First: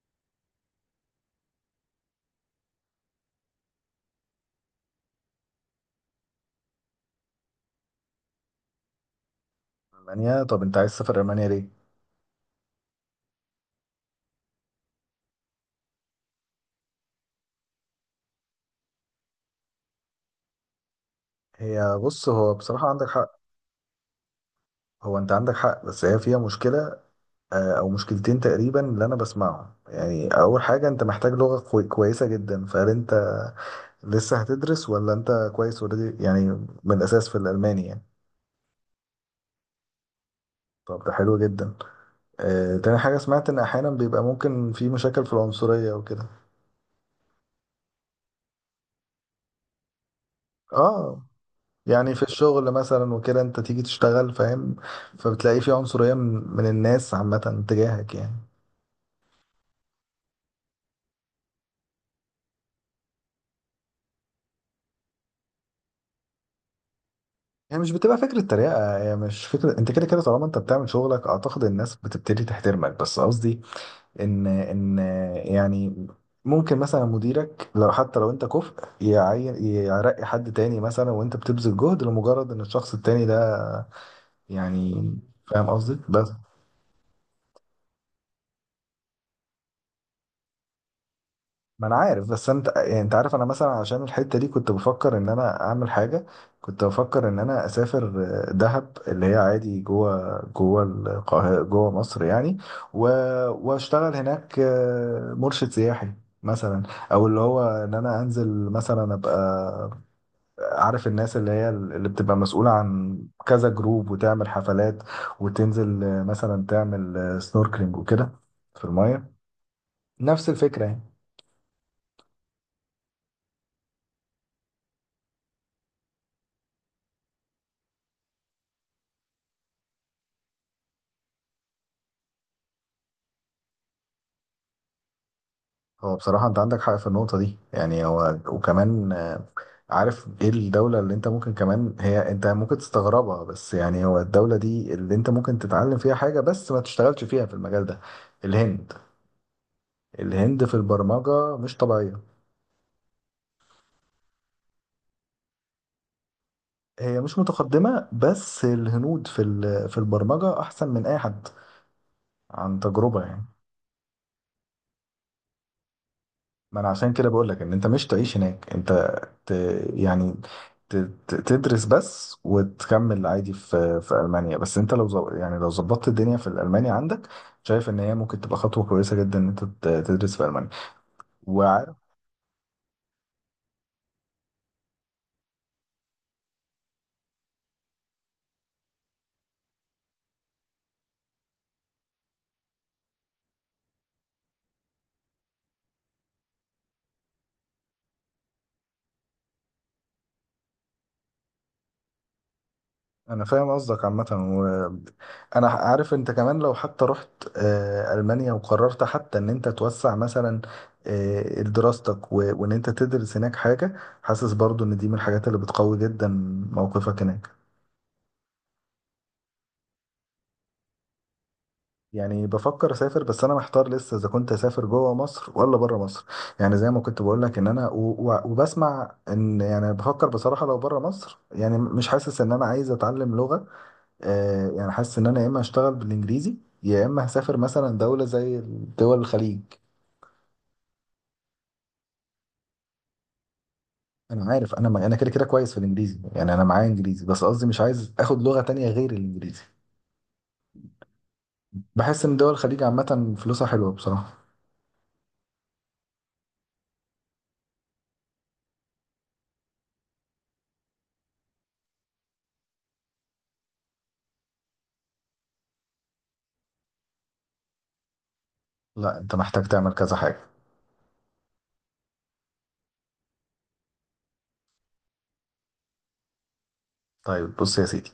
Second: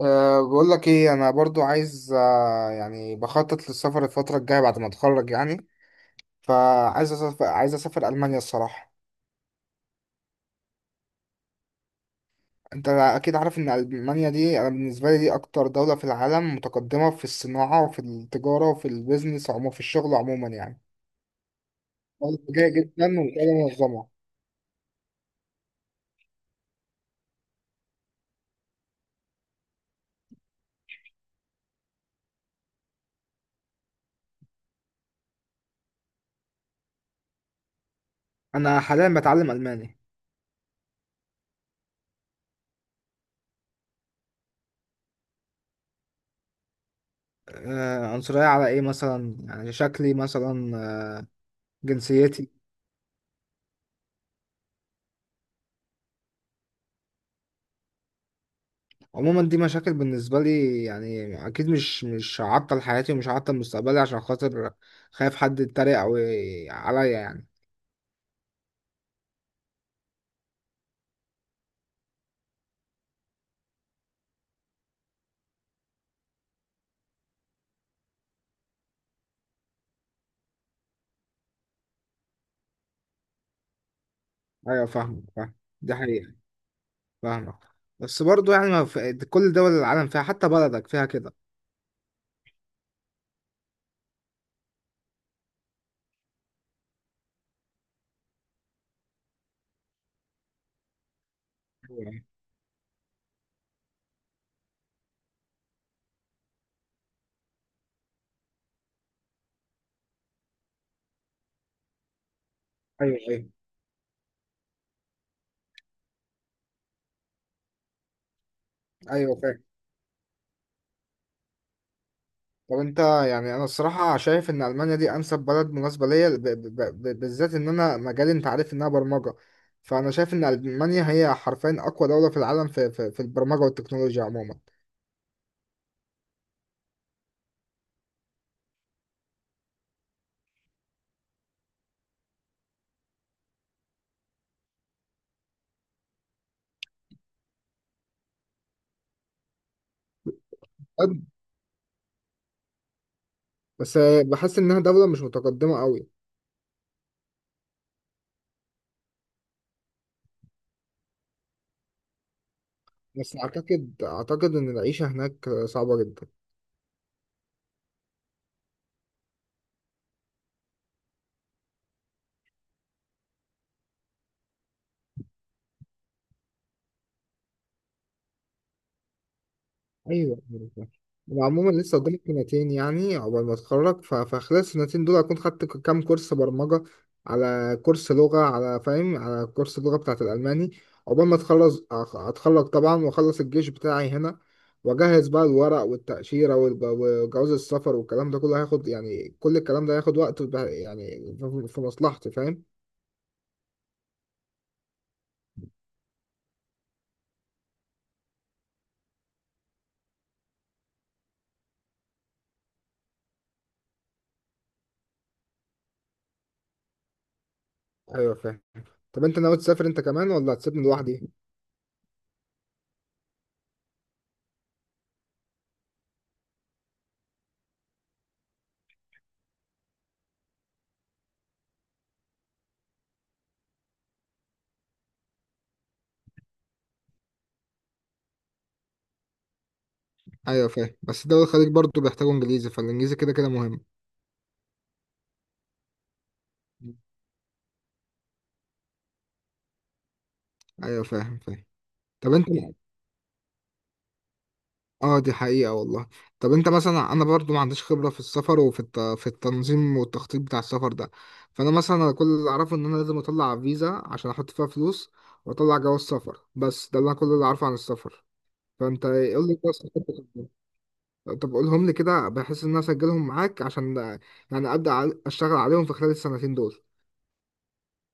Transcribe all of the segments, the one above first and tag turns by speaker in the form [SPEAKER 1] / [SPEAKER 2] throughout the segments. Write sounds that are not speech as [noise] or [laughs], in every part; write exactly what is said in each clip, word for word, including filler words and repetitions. [SPEAKER 1] أه بقول لك ايه؟ انا برضو عايز، أه يعني بخطط للسفر الفتره الجايه بعد ما اتخرج يعني. فعايز اسافر، عايز اسافر المانيا الصراحه.
[SPEAKER 2] ألمانيا. طب أنت عايز تسافر ألمانيا ليه؟
[SPEAKER 1] انت اكيد عارف ان المانيا دي، انا بالنسبه لي دي اكتر دوله في العالم متقدمه في الصناعه وفي التجاره وفي البيزنس عموما، في الشغل عموما يعني.
[SPEAKER 2] هي بص،
[SPEAKER 1] بلد
[SPEAKER 2] هو
[SPEAKER 1] جايه
[SPEAKER 2] بصراحة عندك
[SPEAKER 1] جدا
[SPEAKER 2] حق.
[SPEAKER 1] وبلد منظمه.
[SPEAKER 2] هو أنت عندك حق بس هي فيها مشكلة. آه، أو مشكلتين تقريبا اللي أنا بسمعهم، يعني أول حاجة أنت محتاج لغة كوي- كويسة جدا. فهل أنت لسه هتدرس ولا أنت كويس أوريدي يعني من الأساس في الألماني يعني؟
[SPEAKER 1] انا حاليا بتعلم الماني.
[SPEAKER 2] طب ده حلو جدا. آه، تاني حاجة سمعت إن أحيانا بيبقى ممكن في مشاكل في العنصرية وكده.
[SPEAKER 1] أه عنصريه على ايه مثلا؟ يعني شكلي مثلا؟ آه،
[SPEAKER 2] آه، يعني في
[SPEAKER 1] جنسيتي؟
[SPEAKER 2] الشغل مثلا وكده أنت تيجي تشتغل، فاهم؟ فبتلاقي في عنصرية من من الناس عامة تجاهك يعني.
[SPEAKER 1] عموما دي مشاكل بالنسبة لي يعني، أكيد مش مش هعطل حياتي ومش هعطل مستقبلي عشان خاطر خايف حد يتريق أو ي- عليا يعني.
[SPEAKER 2] هي مش بتبقى فكرة تريقة، هي مش فكرة، انت كده كده طالما انت بتعمل شغلك اعتقد الناس بتبتدي تحترمك. بس قصدي ان ان يعني ممكن مثلا مديرك لو حتى لو انت كفء يعين يرقي حد تاني مثلا وانت بتبذل جهد لمجرد ان الشخص التاني ده
[SPEAKER 1] أيوة
[SPEAKER 2] يعني.
[SPEAKER 1] فاهمك، فاهم.
[SPEAKER 2] فاهم
[SPEAKER 1] دي
[SPEAKER 2] قصدي؟ بس
[SPEAKER 1] حقيقة. فاهمك. بس برضو يعني، ما في كل دول العالم فيها، حتى بلدك فيها كده.
[SPEAKER 2] ما انا عارف. بس انت يعني انت عارف انا مثلا عشان الحته دي كنت بفكر ان انا اعمل حاجه. كنت بفكر ان انا اسافر آه، دهب، اللي هي عادي جوه جوه القاهره، جوه
[SPEAKER 1] أيوة.
[SPEAKER 2] مصر يعني. و... واشتغل هناك آه، مرشد سياحي مثلا. او اللي هو ان انا انزل مثلا ابقى عارف الناس اللي هي اللي بتبقى مسؤوله عن
[SPEAKER 1] أيوة.
[SPEAKER 2] كذا جروب وتعمل حفلات، وتنزل آه، مثلا تعمل سنوركلينج وكده في المايه.
[SPEAKER 1] أيوة، فاهم.
[SPEAKER 2] نفس الفكره يعني.
[SPEAKER 1] طب أنت يعني، أنا الصراحة شايف إن ألمانيا دي أنسب بلد مناسبة ليا، ب- ب- ب- بالذات إن أنا مجالي، أنت عارف إنها برمجة. فأنا شايف إن ألمانيا هي حرفيا أقوى دولة في العالم في، في, في البرمجة والتكنولوجيا عموما.
[SPEAKER 2] هو بصراحة أنت عندك حق في النقطة دي يعني. هو وكمان آه، عارف إيه الدولة اللي أنت ممكن كمان هي أنت ممكن تستغربها، بس يعني هو الدولة دي اللي أنت ممكن تتعلم فيها حاجة بس ما تشتغلش فيها في المجال ده. الهند. الهند في البرمجة مش طبيعية.
[SPEAKER 1] بس بحس انها دولة مش متقدمة قوي.
[SPEAKER 2] هي مش متقدمة بس الهنود في ال- في البرمجة أحسن من أي حد. عن تجربة
[SPEAKER 1] بس
[SPEAKER 2] يعني.
[SPEAKER 1] اعتقد اعتقد ان العيشة هناك صعبة جدا.
[SPEAKER 2] ما انا عشان كده بقول لك ان انت مش تعيش هناك، انت ت... يعني ت... ت- تدرس بس وتكمل عادي في في المانيا. بس انت لو زو... يعني لو ظبطت الدنيا في الالماني، عندك شايف ان هي ممكن تبقى خطوه كويسه جدا ان انت ت- تدرس
[SPEAKER 1] ايوه.
[SPEAKER 2] في المانيا.
[SPEAKER 1] وعموما
[SPEAKER 2] وعارف
[SPEAKER 1] لسه قدامي سنتين يعني، عقبال ما اتخرج، ف- فخلال السنتين دول اكون خدت ك- كام كورس برمجة، على كورس لغة، على فاهم، على كورس اللغة بتاعت الالماني. عقبال ما اتخلص، أخ- اتخرج طبعا واخلص الجيش بتاعي هنا، واجهز بقى الورق والتأشيرة والب- وجواز السفر والكلام ده كله، هياخد يعني، كل الكلام ده هياخد وقت، وب- يعني في في مصلحتي، فاهم.
[SPEAKER 2] انا فاهم قصدك عامه. وانا عارف انت كمان لو حتى رحت آه، المانيا وقررت حتى ان انت توسع مثلا آه، دراستك و... وان انت تدرس هناك حاجه، حاسس برضو ان دي من الحاجات اللي بتقوي جدا موقفك هناك.
[SPEAKER 1] ايوه فاهم. طب انت ناوي تسافر انت كمان ولا هتسيبني لوحدي؟
[SPEAKER 2] يعني بفكر اسافر بس انا محتار لسه اذا كنت اسافر جوه مصر ولا بره مصر. يعني زي ما كنت بقول لك ان انا و... و... وبسمع ان يعني بفكر بصراحه لو بره مصر يعني مش حاسس ان انا عايز اتعلم لغه. آه يعني حاسس ان انا يا اما اشتغل بالانجليزي، يا اما هسافر مثلا دوله زي دول الخليج.
[SPEAKER 1] ايوه فاهم. بس دول الخليج برضو بيحتاجوا انجليزي، فالانجليزي كده كده مهم.
[SPEAKER 2] انا عارف. انا ما... انا كده كده كويس في الانجليزي يعني، انا معايا انجليزي، بس قصدي مش عايز اخد لغه تانية غير الانجليزي.
[SPEAKER 1] ايوه فاهم، فاهم.
[SPEAKER 2] بحس
[SPEAKER 1] طب
[SPEAKER 2] ان
[SPEAKER 1] انت،
[SPEAKER 2] دول الخليج عامه فلوسها حلوه بصراحه.
[SPEAKER 1] اه دي حقيقة والله. طب انت مثلا، انا برضو ما عنديش خبرة في السفر وفي الت... في التنظيم والتخطيط بتاع السفر ده. فانا مثلا كل اللي اعرفه، ان انا لازم اطلع فيزا عشان احط فيها فلوس واطلع جواز سفر. بس ده اللي انا، كل اللي اعرفه عن السفر، فانت
[SPEAKER 2] لا انت
[SPEAKER 1] قول لي
[SPEAKER 2] محتاج
[SPEAKER 1] بس.
[SPEAKER 2] تعمل كذا حاجه.
[SPEAKER 1] طب قولهم لي كده، بحيث ان انا اسجلهم معاك، عشان يعني ابدا ع- اشتغل عليهم في خلال السنتين
[SPEAKER 2] طيب بص يا سيدي،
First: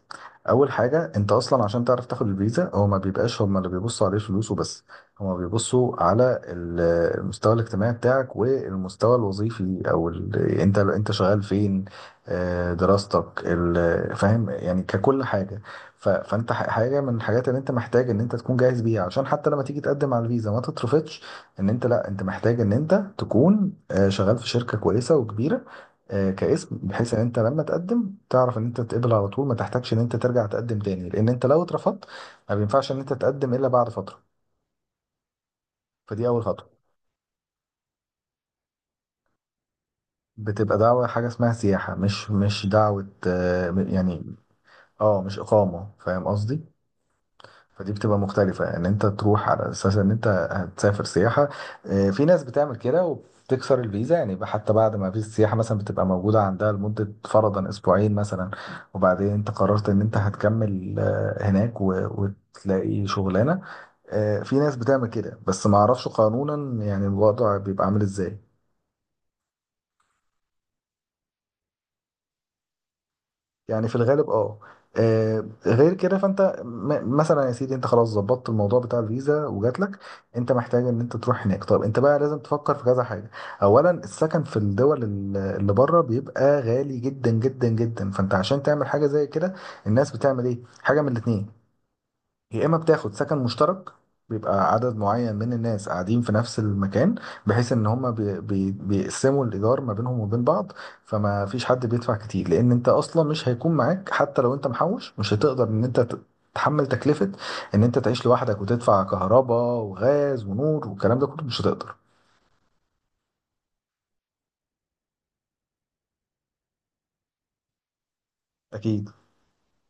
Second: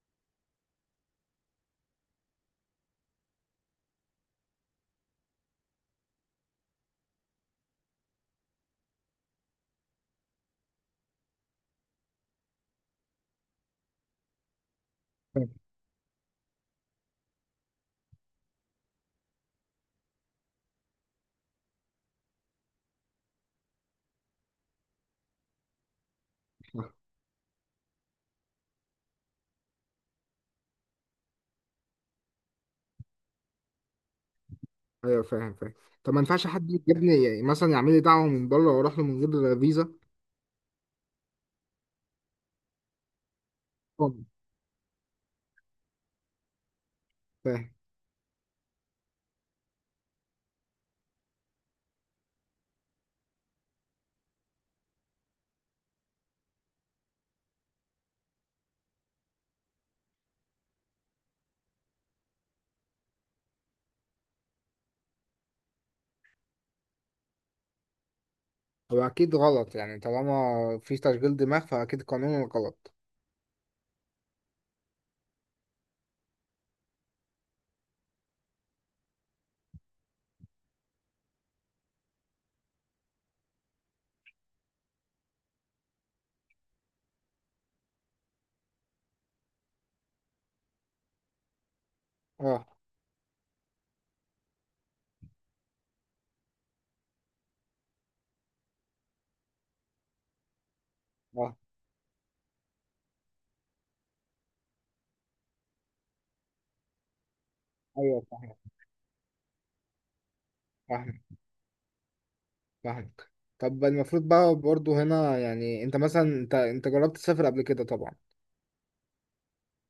[SPEAKER 2] اول حاجه انت اصلا عشان تعرف تاخد الفيزا، هو ما بيبقاش هم اللي بيبصوا عليه فلوس وبس. هم بيبصوا على ال- المستوى الاجتماعي بتاعك والمستوى الوظيفي او ال... انت انت شغال فين، آه، دراستك، ال... فاهم يعني ككل حاجه. ف... فانت ح- حاجه من الحاجات اللي انت محتاج ان انت تكون جاهز بيها عشان حتى لما تيجي تقدم على الفيزا ما تترفضش. ان انت لا، انت محتاج ان انت تكون آه، شغال في شركه كويسه وكبيره آه، كاسم،
[SPEAKER 1] دول.
[SPEAKER 2] بحيث ان انت لما تقدم تعرف ان انت تتقبل على طول ما تحتاجش ان انت ترجع تقدم تاني، لان انت لو اترفضت ما بينفعش ان انت تقدم الا بعد فتره.
[SPEAKER 1] ايوه فاهم، فاهم. طب ما
[SPEAKER 2] فدي اول
[SPEAKER 1] ينفعش
[SPEAKER 2] خطوه.
[SPEAKER 1] حد يجيبني يعني، مثلا يعمل لي دعوه من بره واروح له من غير فيزا؟
[SPEAKER 2] بتبقى دعوه، حاجه اسمها سياحه، مش مش دعوه آه،
[SPEAKER 1] طبعاً.
[SPEAKER 2] يعني. اه، مش اقامه، فاهم قصدي؟
[SPEAKER 1] فاهم.
[SPEAKER 2] فدي بتبقى مختلفة، ان انت تروح على اساس ان انت هتسافر سياحة. آه، في ناس بتعمل كده وبتكسر الفيزا، يعني يبقى حتى بعد ما فيزا السياحة مثلا بتبقى موجودة عندها لمدة فرضا اسبوعين مثلا، وبعدين انت قررت ان انت هتكمل آه، هناك و- وتلاقي شغلانة. آه، في ناس بتعمل كده بس ما اعرفش قانونا يعني الوضع بيبقى عامل ازاي.
[SPEAKER 1] هو اكيد غلط، يعني طالما في تشغيل دماغ فاكيد قانون غلط.
[SPEAKER 2] يعني في الغالب اه. آه، غير كده فانت م- مثلا، يا سيدي انت خلاص ظبطت الموضوع بتاع الفيزا وجات لك، انت محتاج ان انت تروح هناك. طب انت بقى لازم تفكر في كذا حاجه. اولا السكن في الدول ال- اللي بره بيبقى غالي جدا جدا جدا، فانت عشان تعمل حاجه زي كده الناس بتعمل ايه؟ حاجه من الاتنين، يا
[SPEAKER 1] اه.
[SPEAKER 2] اما بتاخد سكن مشترك، بيبقى عدد معين من الناس قاعدين في نفس المكان بحيث ان هما بي بي بيقسموا الايجار ما بينهم وبين بعض، فما
[SPEAKER 1] اه.
[SPEAKER 2] فيش حد بيدفع كتير. لان انت اصلا مش هيكون معاك حتى لو انت محوش، مش هتقدر ان انت ت- تحمل تكلفة ان انت
[SPEAKER 1] ايوه
[SPEAKER 2] تعيش
[SPEAKER 1] فاهم.
[SPEAKER 2] لوحدك وتدفع كهرباء وغاز ونور والكلام
[SPEAKER 1] فاهم.
[SPEAKER 2] ده كله، مش هتقدر.
[SPEAKER 1] فاهم. طب المفروض بقى برضه هنا يعني، انت مثلا انت انت جربت تسافر قبل كده طبعا.
[SPEAKER 2] اكيد.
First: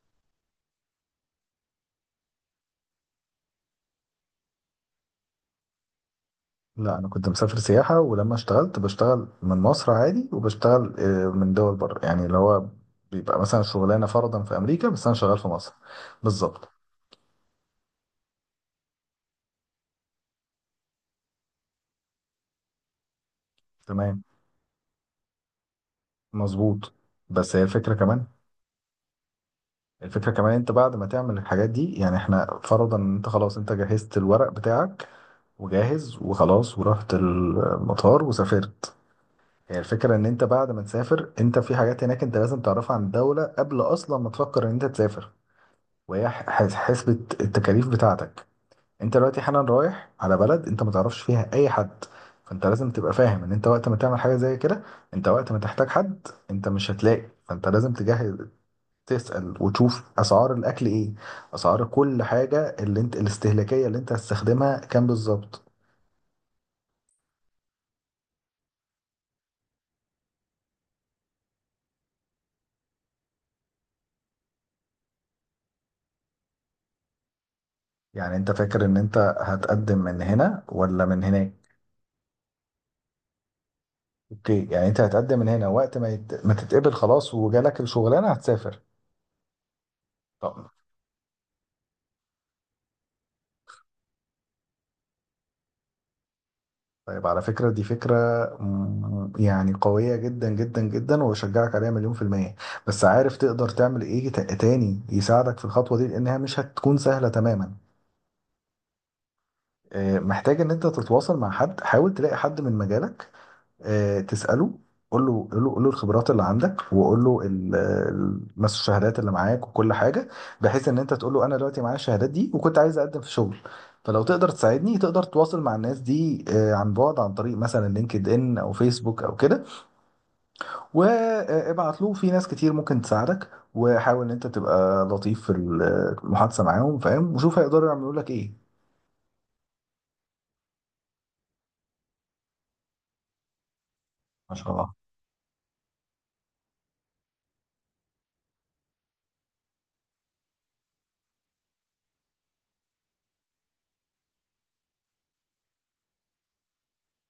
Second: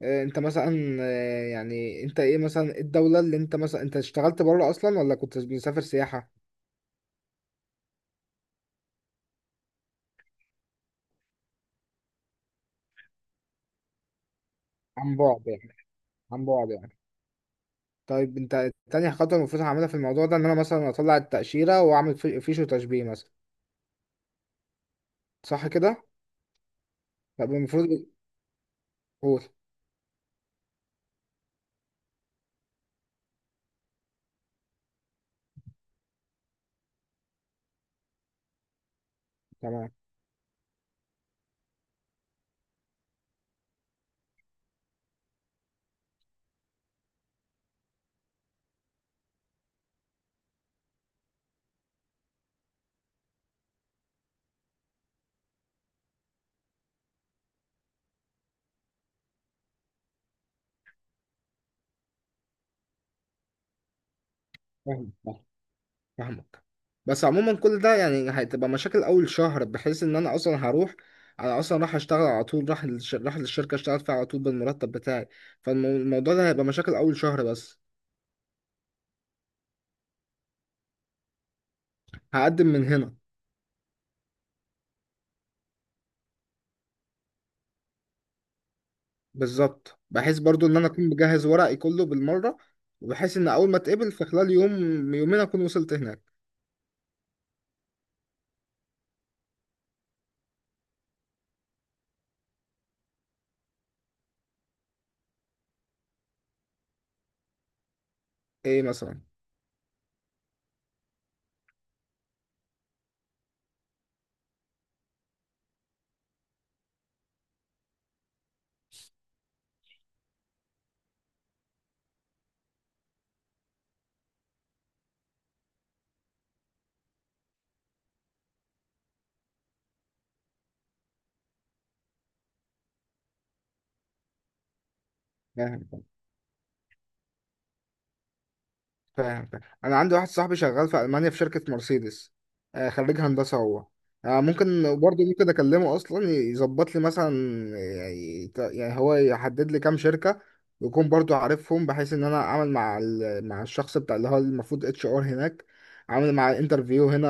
[SPEAKER 1] آه، انت مثلا، آه، يعني انت ايه مثلا، إيه الدوله اللي انت مثلا، انت اشتغلت بره اصلا ولا كنت بتسافر سياحه؟
[SPEAKER 2] لا، انا كنت مسافر سياحه. ولما اشتغلت بشتغل من مصر عادي، وبشتغل آه، من دول بره، يعني اللي هو بيبقى مثلا شغلانه فرضا في امريكا بس انا
[SPEAKER 1] عن
[SPEAKER 2] شغال
[SPEAKER 1] بعد
[SPEAKER 2] في مصر.
[SPEAKER 1] يعني. عن
[SPEAKER 2] بالظبط.
[SPEAKER 1] بعد يعني. طيب انت، تاني خطوة المفروض هعملها في الموضوع ده ان انا مثلا اطلع التأشيرة، واعمل في- فيش وتشبيه مثلا،
[SPEAKER 2] تمام.
[SPEAKER 1] صح كده؟
[SPEAKER 2] مظبوط.
[SPEAKER 1] طب
[SPEAKER 2] بس هي الفكره
[SPEAKER 1] المفروض،
[SPEAKER 2] كمان،
[SPEAKER 1] قول.
[SPEAKER 2] الفكره كمان انت بعد ما تعمل الحاجات دي، يعني احنا فرضا ان انت خلاص انت جهزت الورق بتاعك وجاهز وخلاص ورحت المطار وسافرت. هي
[SPEAKER 1] تمام.
[SPEAKER 2] الفكره ان انت بعد ما تسافر انت في حاجات هناك انت لازم تعرفها عن الدوله قبل اصلا ما تفكر ان انت تسافر. وهي ح- حس- حسبة التكاليف بتاعتك. انت دلوقتي حالا رايح على بلد انت ما تعرفش فيها اي حد، فانت لازم تبقى فاهم ان انت وقت ما تعمل حاجة زي كده انت وقت ما تحتاج حد انت مش هتلاقي. فانت لازم تجهز، تسأل وتشوف اسعار الاكل ايه، اسعار كل حاجة اللي انت الاستهلاكية اللي انت هتستخدمها كام
[SPEAKER 1] فاهم، فاهم-
[SPEAKER 2] بالظبط.
[SPEAKER 1] فاهمك. بس عموما كل ده يعني هتبقى مشاكل اول شهر، بحيث ان انا اصلا هروح، انا اصلا راح اشتغل على طول، راح للش- راح للشركة اشتغل فيها على طول بالمرتب بتاعي. فالموضوع ده هيبقى مشاكل اول شهر بس.
[SPEAKER 2] يعني انت فاكر ان انت هتقدم من هنا ولا من هناك؟
[SPEAKER 1] هقدم من هنا.
[SPEAKER 2] اوكي، يعني انت هتقدم من هنا وقت ما يت... ما تتقبل خلاص وجالك الشغلانة هتسافر.
[SPEAKER 1] بالظبط، بحيث برضو ان انا اكون مجهز ورقي كله بالمرة، وبحيث ان اول ما اتقبل في خلال يوم، يومين اكون وصلت هناك.
[SPEAKER 2] طيب، على فكرة دي فكرة، مم، يعني قوية جدا جدا جدا وأشجعك عليها مليون في المية. بس عارف تقدر تعمل إيه ت- تاني يساعدك في الخطوة دي لأنها مش هتكون سهلة تماما؟
[SPEAKER 1] ايه مثلا؟
[SPEAKER 2] آه، محتاج إن أنت تتواصل مع حد، حاول تلاقي حد من مجالك آه، تسأله. قول له قول له قول له الخبرات اللي عندك، وقول له ال- ال- مثلا الشهادات اللي معاك وكل حاجة، بحيث ان انت تقول له انا دلوقتي معايا الشهادات دي وكنت عايز اقدم في شغل، فلو تقدر تساعدني تقدر تواصل مع الناس دي آه، عن بعد، عن طريق مثلا لينكد ان او فيسبوك او كده. وابعت له في ناس كتير ممكن تساعدك، وحاول ان انت تبقى لطيف في
[SPEAKER 1] فاهم.
[SPEAKER 2] المحادثة معاهم، فاهم؟ وشوف هيقدروا يعملوا لك ايه.
[SPEAKER 1] فاهم. فاهم. انا عندي واحد صاحبي شغال في المانيا في شركه مرسيدس. آه، خريج هندسه هو. آه،
[SPEAKER 2] ما
[SPEAKER 1] ممكن
[SPEAKER 2] شاء الله.
[SPEAKER 1] برضه، ممكن اكلمه اصلا يظبط لي مثلا، يعني يعني هو يحدد لي كام شركه يكون برضه عارفهم، بحيث ان انا اعمل مع ال- مع الشخص بتاع، اللي هو المفروض اتش ار هناك، اعمل مع انترفيو هنا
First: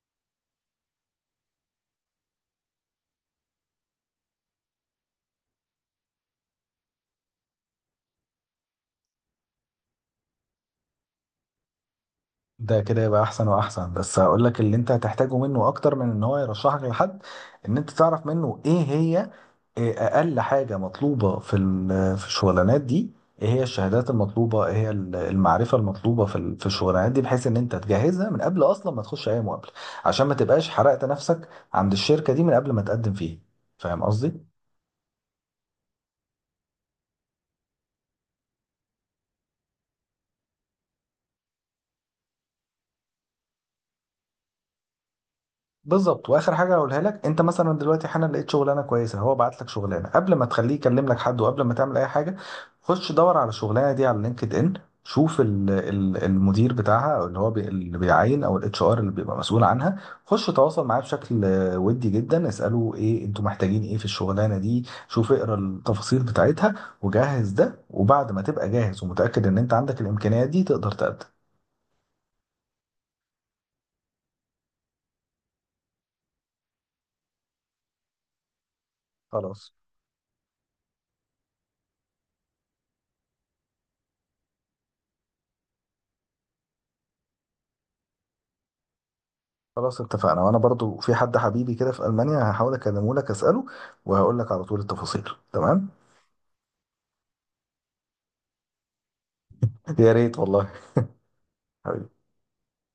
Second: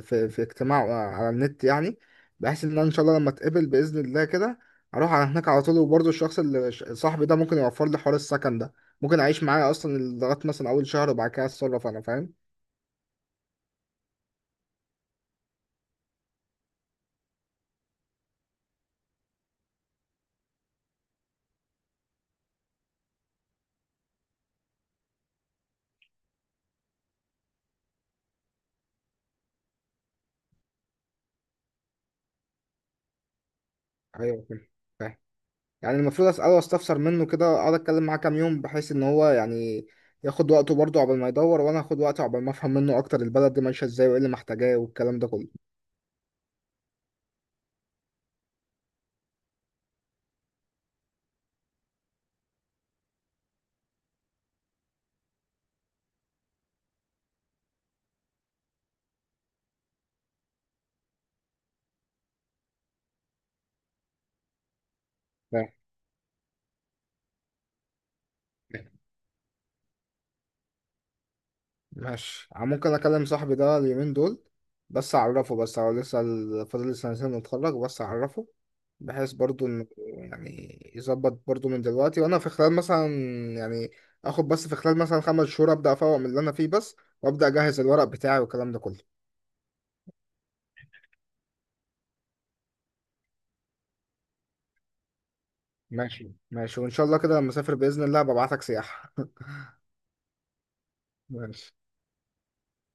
[SPEAKER 1] في في اجتماع آه، على النت يعني. بحيث ان انا ان شاء الله لما اتقبل باذن الله كده اروح على هناك على طول. وبرضه الشخص اللي صاحبي ده ممكن يوفر لي حوار السكن ده، ممكن اعيش معاه اصلا لغايه مثلا اول شهر وبعد كده اتصرف انا، فاهم.
[SPEAKER 2] ده كده يبقى احسن واحسن. بس هقول لك اللي انت هتحتاجه منه اكتر من ان هو يرشحك لحد، ان انت تعرف منه ايه هي، إيه اقل حاجه مطلوبه في ال- في الشغلانات دي، ايه هي الشهادات المطلوبه، ايه هي ال- المعرفه المطلوبه في ال- في الشغلانات دي، بحيث ان انت تجهزها من قبل اصلا ما تخش اي مقابله عشان ما تبقاش حرقت نفسك عند الشركه دي من قبل ما تقدم فيها. فاهم قصدي؟
[SPEAKER 1] ايوه فاهم، فاهم. يعني المفروض اساله واستفسر منه كده، اقعد اتكلم معاه كام يوم بحيث ان هو يعني ياخد وقته برضه عقبال ما يدور، وانا اخد وقته عقبال ما افهم منه اكتر البلد دي ماشيه ازاي وايه اللي محتاجاه والكلام ده كله.
[SPEAKER 2] بالظبط. واخر حاجه هقولها لك، انت مثلا دلوقتي حالا لقيت شغلانه كويسه، هو بعت لك شغلانه. قبل ما تخليه يكلم لك حد وقبل ما تعمل اي حاجه، خش دور على الشغلانه دي على لينكد ان، شوف ال- ال- المدير بتاعها او اللي هو بي اللي بيعين او الاتش ار اللي بيبقى مسؤول عنها. خش تواصل معاه بشكل آه، ودي جدا، اساله ايه انتوا محتاجين، ايه في الشغلانه دي، شوف اقرا
[SPEAKER 1] فاهم.
[SPEAKER 2] التفاصيل بتاعتها وجهز ده. وبعد ما تبقى
[SPEAKER 1] فاهم.
[SPEAKER 2] جاهز ومتاكد ان انت عندك الامكانيات دي تقدر تقدم.
[SPEAKER 1] ماشي، ممكن اكلم صاحبي ده اليومين دول. بس اعرفه بس، هو لسه ال- فاضل لي سنتين نتخرج، بس اعرفه بحيث برضو
[SPEAKER 2] خلاص
[SPEAKER 1] انه يعني يظبط برضو من دلوقتي وانا في خلال مثلا يعني اخد بس في خلال مثلا خمس شهور ابدا افوق من اللي انا فيه بس، وابدا اجهز الورق بتاعي والكلام ده كله.
[SPEAKER 2] خلاص اتفقنا. وانا برضو في حد حبيبي كده في المانيا هحاول اكلمه لك اساله وهقول لك على طول التفاصيل. تمام.
[SPEAKER 1] ماشي ماشي، وان شاء الله كده لما اسافر باذن الله ببعتك سياحة.
[SPEAKER 2] يا ريت والله.
[SPEAKER 1] [laughs] ماشي.